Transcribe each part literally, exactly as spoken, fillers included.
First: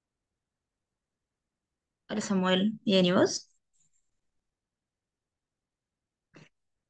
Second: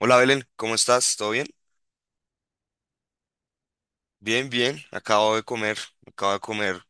Hola Belén, ¿cómo estás? ¿Todo bien? Hola Samuel, ¿bien y vos? Bien, bien. Acabo de comer, acabo de comer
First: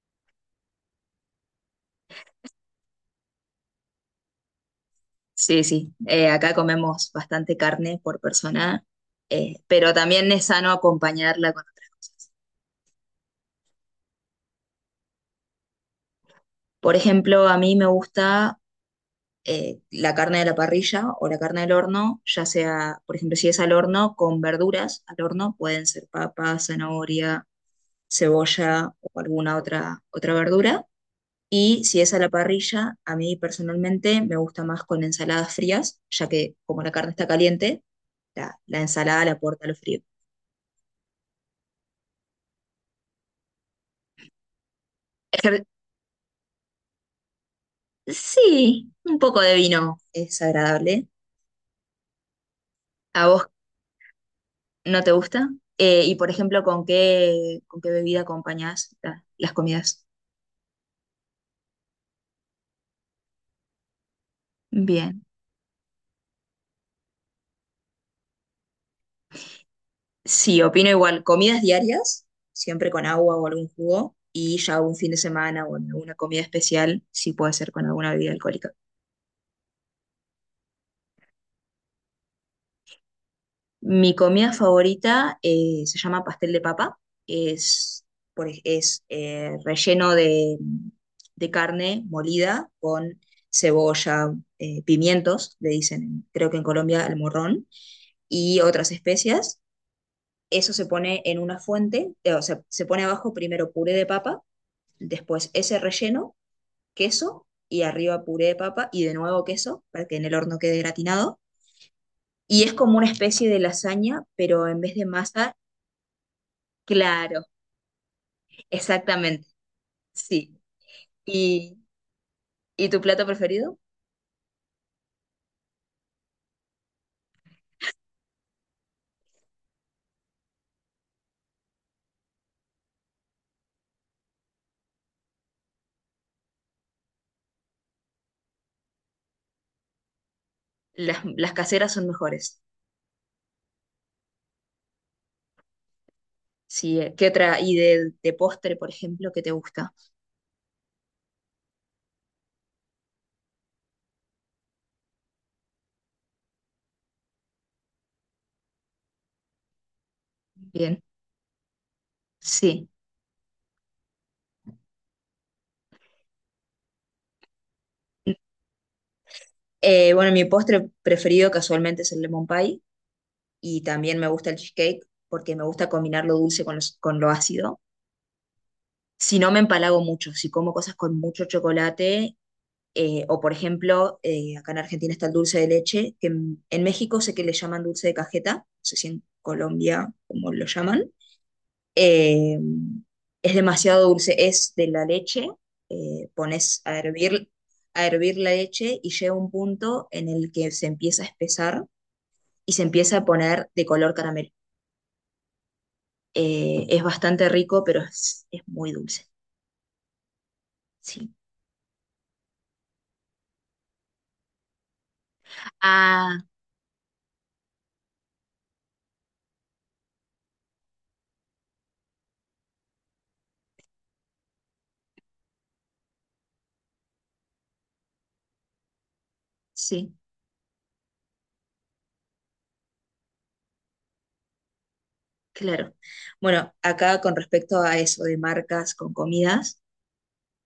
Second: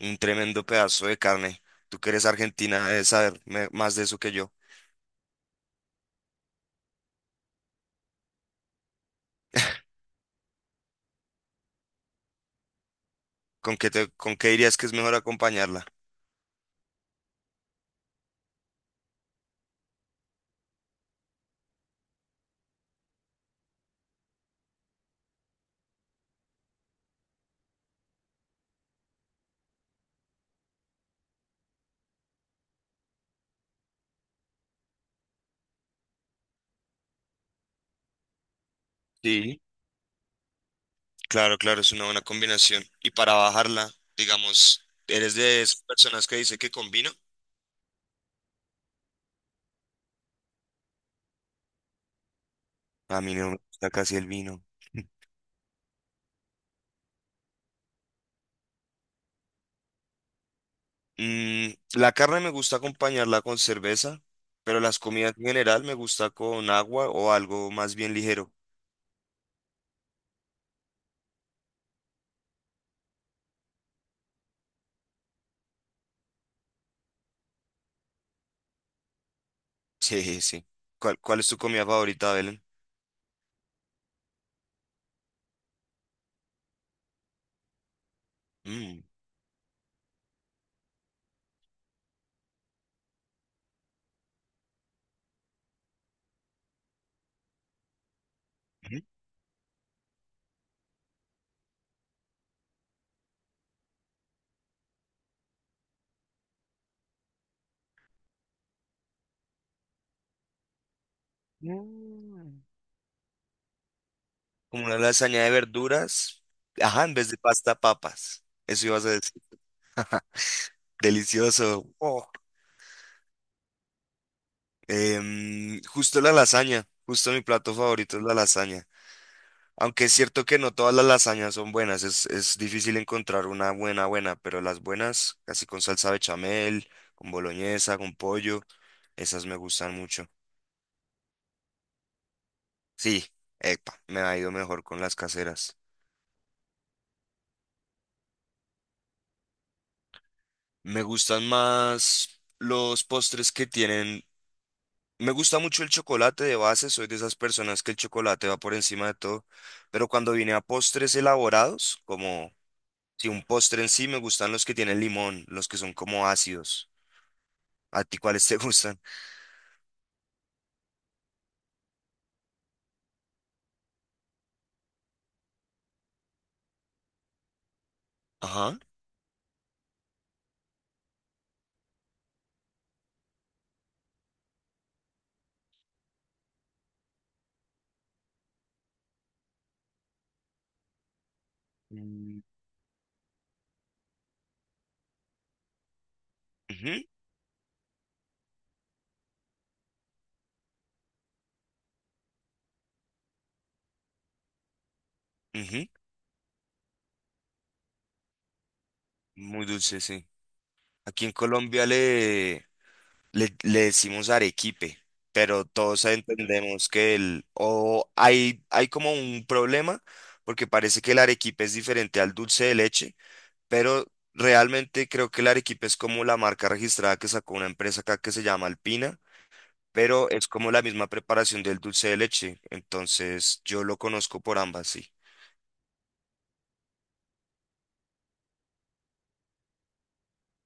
un tremendo pedazo de carne. Tú que eres argentina, debes saber me- más de eso que yo. Sí, sí. Eh, acá comemos bastante carne por persona, eh, pero también es sano acompañarla con otras cosas. ¿Con qué te, con qué dirías que es mejor acompañarla? Por ejemplo, a mí me gusta eh, la carne de la parrilla o la carne del horno, ya sea, por ejemplo, si es al horno, con verduras al horno, pueden ser papa, zanahoria, cebolla o alguna otra, otra verdura. Y si es a la parrilla, a mí personalmente me gusta más con ensaladas frías, ya que como la carne está caliente, La, la ensalada la Sí. aporta lo frío. Claro, claro, es una buena combinación. Y para bajarla, digamos, ¿eres de Ejer- esas personas que dice que con vino? sí, un poco de vino es agradable. A ¿A mí vos no me gusta casi el vino. no te gusta? Eh, y por ejemplo, ¿con qué, con qué bebida acompañás la- las comidas? Mm, la carne me gusta acompañarla con cerveza, pero las Bien. comidas en general me gusta con agua o algo más bien ligero. Sí, opino igual. Comidas diarias, siempre con agua o algún jugo. Y ya un fin de semana o en alguna comida especial, sí puede ser con alguna bebida alcohólica. Sí, sí. ¿Cuál, cuál es tu comida favorita, Belén? Mi comida favorita eh, se llama pastel de papa. Es, por ej- es Mm. eh, relleno de, de carne molida con cebolla, eh, pimientos, le dicen, en- creo que en Colombia, el morrón, y otras Ujú. especias. Eso se pone en una fuente, eh, o sea, se pone abajo primero puré de papa, después ese relleno, queso, y arriba puré de papa y de nuevo queso para que en el horno quede gratinado. Mm. Y es como una especie de lasaña, pero en Como vez una de lasaña de masa. verduras. Ajá, en vez de Claro, pasta, papas. Eso ibas a decir. exactamente, sí. ¿Y, Delicioso. Oh. y tu plato preferido? Em, justo la lasaña. Justo mi plato favorito es la lasaña. Aunque es cierto que no todas las lasañas son buenas. Es, es difícil encontrar una buena, buena. Pero las buenas, casi con salsa bechamel, con boloñesa, con pollo, esas me gustan mucho. Las, las caseras son mejores. Sí, epa, me ha ido mejor con las caseras. Sí, eh, ¿qué otra? ¿Y de, de postre, por ejemplo, qué te gusta? Me gustan más los postres que tienen. Me gusta mucho el chocolate de base, soy de esas personas que el chocolate va por encima de todo, pero cuando vine a Bien, postres elaborados, como sí. si un postre en sí, me gustan los que tienen limón, los que son como ácidos. ¿A ti cuáles te gustan? Eh, bueno, mi postre preferido casualmente es el lemon pie y también me gusta el cheesecake porque me gusta combinar lo dulce con, los- con lo ácido. Ajá. Si no, me empalago mucho. Si como cosas con mucho chocolate, Eh, o por ejemplo, eh, acá en Argentina está el dulce de leche, que en, en México sé que le llaman dulce de cajeta, no sé si en Colombia como lo llaman. Mm. Eh, es demasiado dulce, es de la leche, eh, pones Ujú, a hervir, a hervir la leche y llega un punto en el que se empieza a espesar y se empieza a poner de color caramelo. ujú. Eh, es bastante rico, pero es, es muy dulce. Muy dulce, sí. Aquí en Sí. Colombia le, Le, le decimos arequipe, pero todos Ah, entendemos que el, o hay, hay como un problema, porque parece que el arequipe es diferente al dulce de leche, pero realmente creo que el arequipe es como la marca registrada que sacó una empresa acá que se llama Alpina, sí. pero es como la misma preparación del dulce de leche, entonces yo lo conozco por ambas, sí. Claro. Bueno, acá con respecto a eso de marcas con comidas,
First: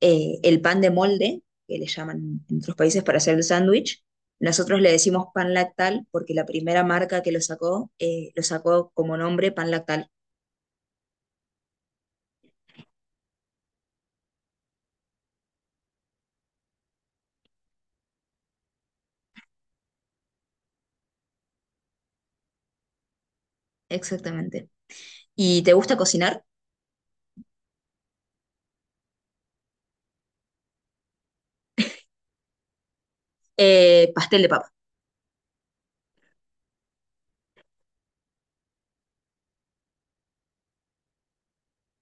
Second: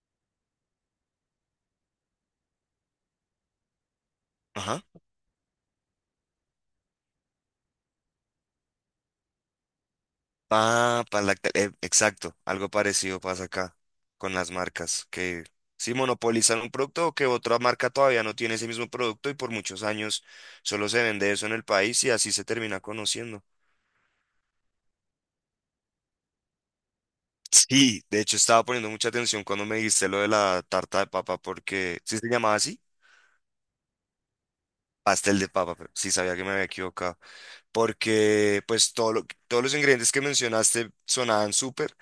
eh, el pan de molde, que le llaman en otros países para hacer el sándwich, nosotros le decimos pan lactal porque la primera marca que lo sacó, eh, lo sacó como nombre pan lactal. Ah, para la- eh, exacto, algo parecido pasa acá con las marcas, que si monopolizan un producto o que otra marca todavía no tiene ese mismo producto y por muchos años solo se vende eso en el país y así se termina conociendo. Exactamente. ¿Y te gusta cocinar? Sí, de hecho estaba poniendo mucha atención cuando me dijiste lo de la tarta de papa porque sí se llamaba así, Eh, pastel de papa. pastel de papa, pero sí sabía que me había equivocado, porque pues todo lo- todos los ingredientes que mencionaste sonaban súper.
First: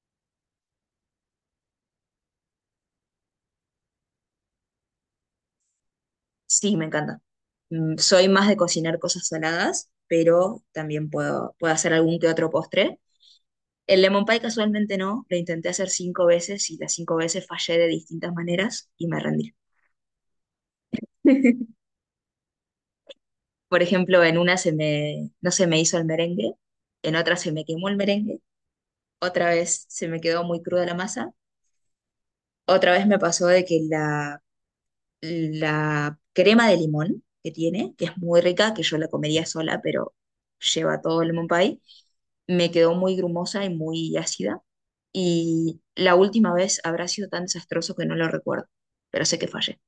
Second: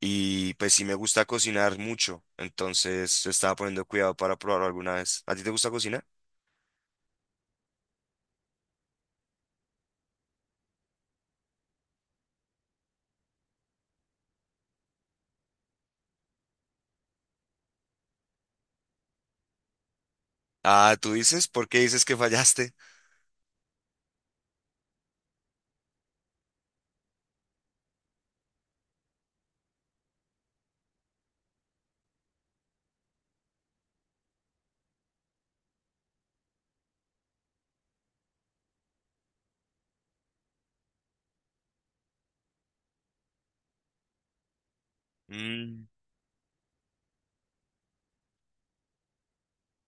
Y pues sí me gusta cocinar mucho, entonces estaba poniendo cuidado para probarlo alguna vez. ¿A ti te gusta cocinar? Sí, me encanta. Mm, soy más de cocinar cosas saladas, pero también puedo, puedo hacer algún que otro postre. El lemon pie casualmente no, lo intenté hacer cinco veces y las cinco veces fallé de distintas maneras y me rendí. Ah, tú dices, ¿por qué dices que fallaste? Por ejemplo, en una se me, no se me hizo el merengue, en otra se me quemó el merengue, otra vez se me quedó muy cruda la masa, otra vez me pasó de que la, la crema de limón que tiene, que es muy rica, que yo la comería sola, pero lleva todo el lemon pie, me quedó muy grumosa y muy ácida. Y Mm. la última vez habrá sido tan desastroso que no lo recuerdo, pero sé que fallé.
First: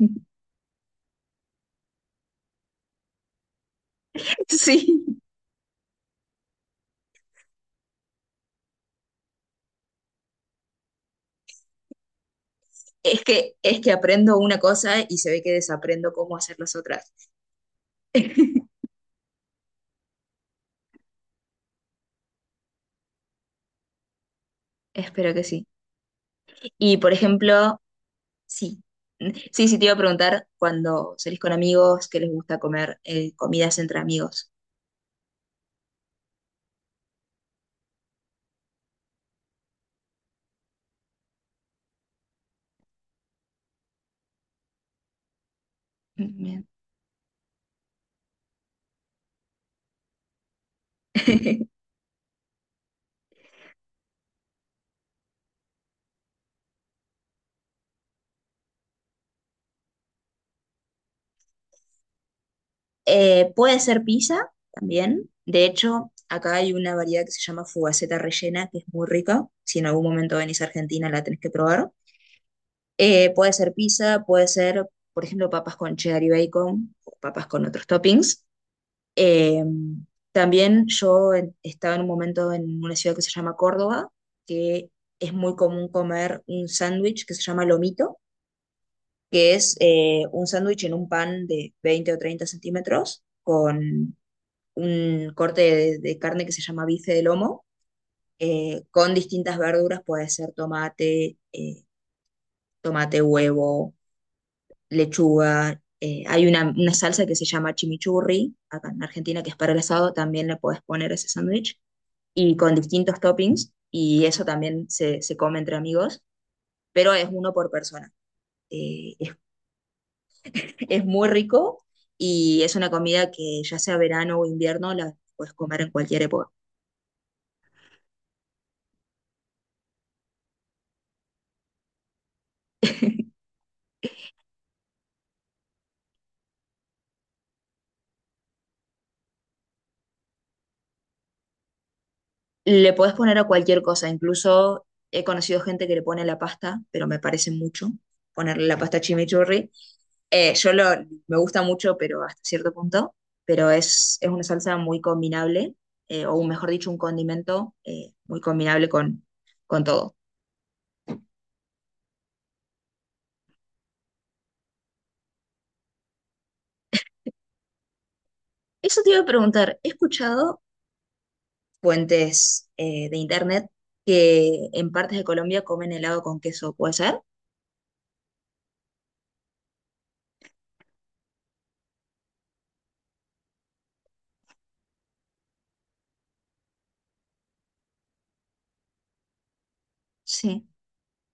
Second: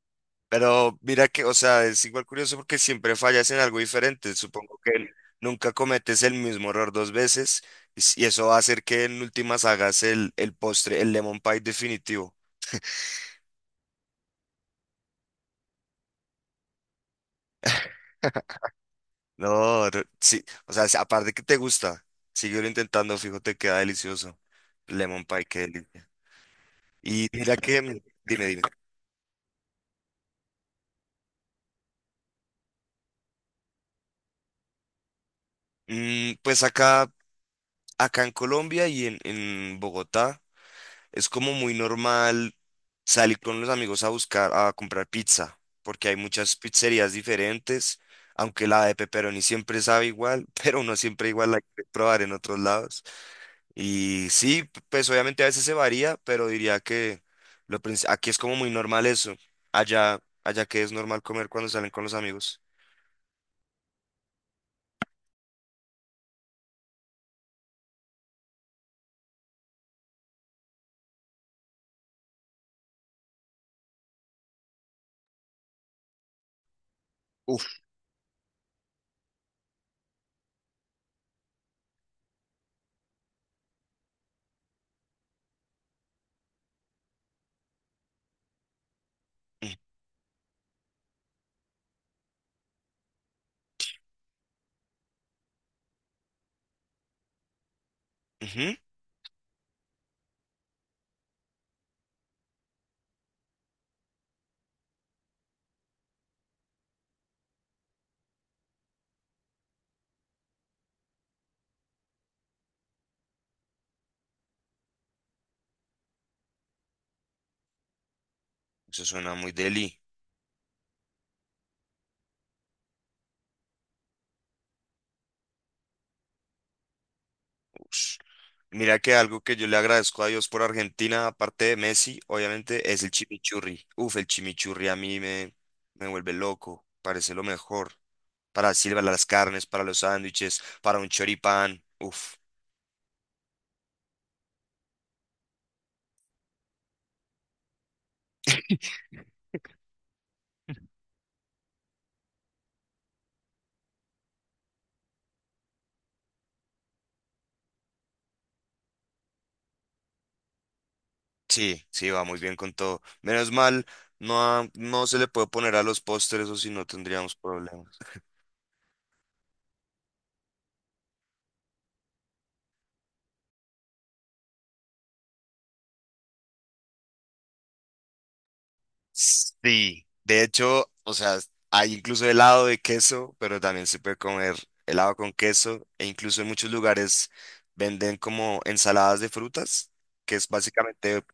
Pero mira que, o sea, es igual curioso porque siempre fallas en algo diferente. Supongo que Sí, n- nunca cometes el mismo error dos veces y s- y eso va a hacer que en últimas hagas el, el postre, el lemon pie definitivo. es que, es que aprendo una cosa y se ve que desaprendo cómo hacer las otras. No, re- sí, o sea, si- aparte que te gusta, síguelo intentando, fijo, te queda delicioso. Lemon Espero que pie, qué sí. delicia. Y por Y mira ejemplo, que, mm, dime, dime. sí. Sí, sí, te iba a preguntar cuando salís con amigos, ¿qué les gusta comer? Eh, comidas entre amigos. Mm, pues acá, Acá en Colombia y en, en Bogotá es como muy normal salir con los amigos a buscar, a comprar pizza, porque hay muchas Bien. pizzerías diferentes, aunque la de pepperoni siempre sabe igual, pero uno siempre igual la quiere probar en otros lados. Y sí, p- pues obviamente a veces se varía, pero diría que lo, princi- aquí es como muy normal eso. Allá, allá que es normal comer cuando salen con los amigos. Eh, puede ser pizza también. De hecho, acá hay una variedad que se llama fugaceta rellena, que es muy rica. Si en algún momento venís a Argentina, la tenés que probar. Eh, puede ser pizza, puede ser, por ejemplo, papas con cheddar y bacon, o papas con Uf. otros toppings. Eh, También yo en- estaba en un momento en una ciudad que se llama Córdoba, que es muy común comer un sándwich que se llama lomito, que Mm, es eh, un sándwich en un pan de veinte o treinta centímetros con un corte de, de carne que se llama bife de lomo, ujú, eh, con distintas verduras, puede ser tomate, eh, tomate, huevo, lechuga. Eh, hay una, una salsa que se llama chimichurri, acá en Argentina, que es para el asado, también le puedes poner ese sándwich, y con distintos toppings, y eso también se, se come entre amigos, pero es uno por persona. Eso Eh, es, suena muy deli. es muy rico y es una comida que ya sea verano o invierno, la puedes comer en cualquier época. Mira que algo que yo le agradezco a Dios por Argentina, aparte de Messi, obviamente es el chimichurri. Uf, el chimichurri a mí me, me vuelve loco, parece lo mejor. Para silbar las carnes, para los sándwiches, para un choripán. Uf, Le podés poner a cualquier cosa, incluso he conocido gente que le pone la pasta, pero me parece mucho ponerle la pasta chimichurri. Eh, yo lo, Me gusta mucho, pero hasta cierto punto, pero es, es una salsa muy combinable, eh, o mejor dicho, un condimento eh, muy combinable con, con todo. sí, sí, va muy bien con todo. Menos mal, no, ha- no se le puede poner a los postres o si no tendríamos problemas. Eso te iba a preguntar, he escuchado fuentes eh, de internet que en partes de Colombia comen helado con queso, ¿puede ser? Sí, de hecho, o sea, hay incluso helado de queso, pero también se puede comer helado con queso e incluso en muchos lugares venden como ensaladas de frutas, que es Sí. básicamente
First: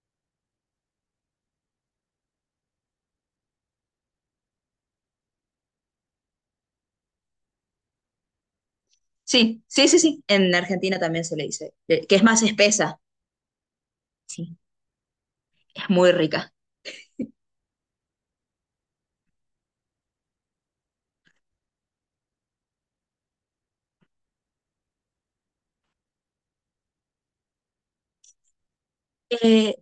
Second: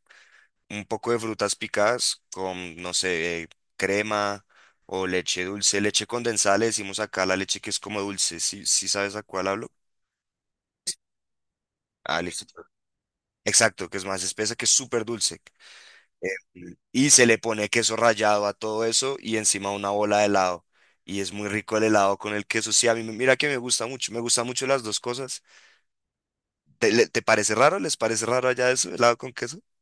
un poco de frutas picadas con, no sé, eh, crema o leche dulce, leche condensada, le decimos acá la leche que es como dulce, ¿sí, sí sabes a cuál Sí, hablo? sí, sí, sí. En Argentina también se le dice, eh, que es Ah, más listo. espesa. Exacto, que es más espesa, Sí, que es súper dulce. es muy rica. Em, y se le pone queso rallado a todo eso y encima una bola de helado. Y es muy rico el helado con el queso. Sí, a mí me- mira que me gusta mucho, me gustan mucho las dos cosas. ¿Te, le- te parece raro? ¿Les parece raro allá eso, helado con queso? Eh,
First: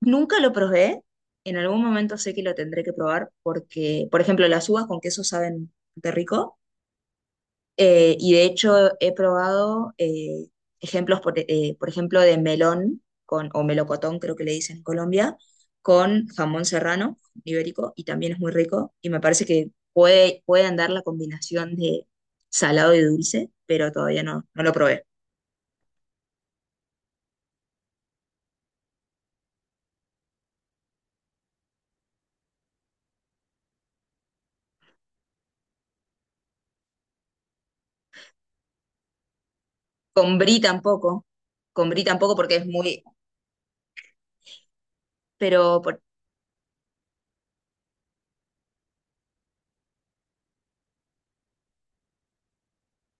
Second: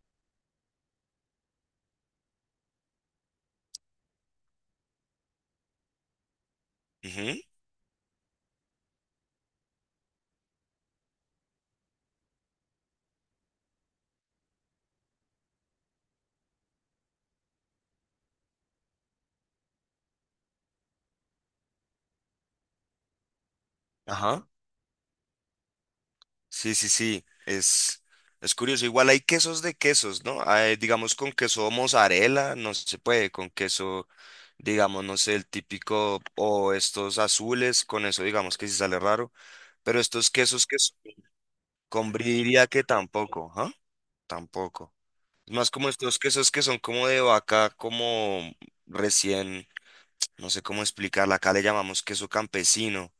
Nunca lo probé. En algún momento sé que lo tendré que probar porque, por ejemplo, las uvas con queso saben de rico. Ujú. Eh, y de hecho he probado eh, ejemplos, por, eh, por ejemplo, de melón con, o melocotón, creo que le dicen en Colombia, con jamón serrano ibérico y también es muy rico. Y me parece que puede, puede andar la combinación de salado y dulce, pero todavía no, Ajá. no lo probé. Sí, sí, sí. Es, es curioso. Igual hay quesos de quesos, ¿no? Hay, digamos con queso mozzarella, no se puede, con queso, digamos, no sé, el típico o estos azules, con eso digamos que sí sale raro. Pero estos Con brie quesos que tampoco. Con brie con brie tampoco porque es diría que muy, tampoco, ¿ah? Tampoco. Es más pero como por- estos quesos que son como de vaca, como recién, no sé cómo explicarla, acá le llamamos queso campesino,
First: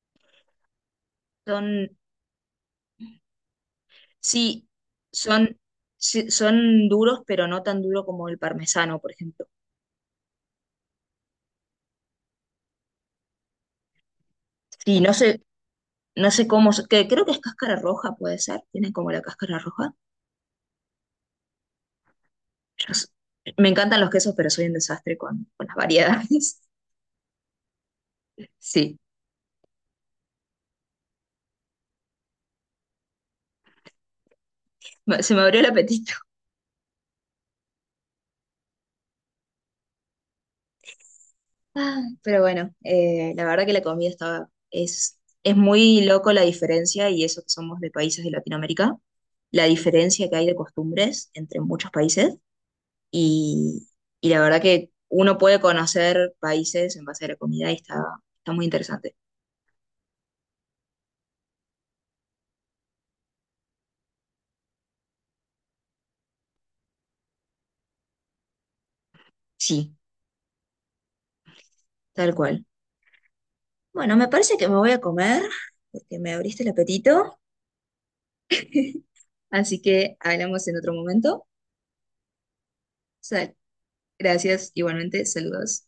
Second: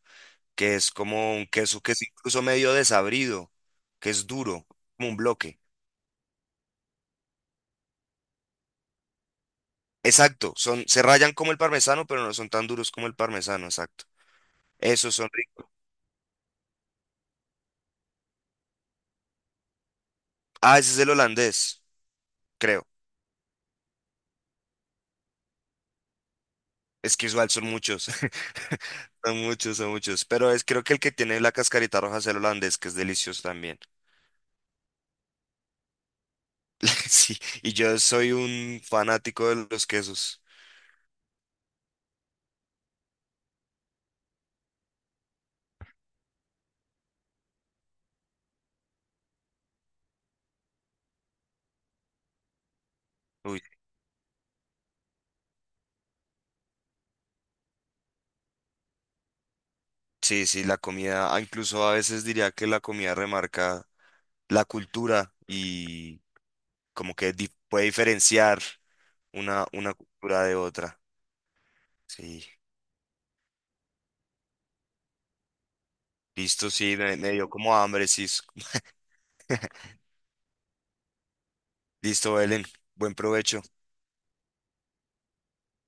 que es como un queso son, que es incluso medio desabrido, que es duro, sí, como un son, bloque. sí, son duros, pero no tan duro como el parmesano, por ejemplo. Exacto, son, se rayan como el parmesano, pero no son tan duros como el parmesano, exacto. Sí, no Esos son sé, ricos. no sé cómo, se- que creo que es cáscara roja, puede ser, tienen como la cáscara roja. Ah, ese es el holandés, creo. Yo s- Me encantan los quesos, pero soy un desastre con, con las variedades. Es que igual son muchos. Sí, Son muchos, son muchos. Pero es creo que el que tiene la cascarita roja es el holandés, que es delicioso también. me- se me abrió el apetito. Sí, y yo soy un fanático de los quesos. Ah, pero bueno, eh, la verdad que la comida estaba, es, es muy loco la diferencia y eso que somos de países de Latinoamérica, la diferencia que hay de costumbres entre muchos países. Uy, Y, y la verdad que uno puede conocer países en base a la comida y está, está muy interesante. sí, sí, la comida, ah, incluso a veces diría que la comida remarca la cultura y como que di- puede diferenciar una, una Sí, cultura de otra. tal Sí, cual. Bueno, me parece que me voy a comer porque me abriste el listo, sí, me, me apetito. dio como hambre, sí. Así que hablamos en otro momento. Listo, Belén, buen Sal. provecho. Gracias, igualmente, saludos.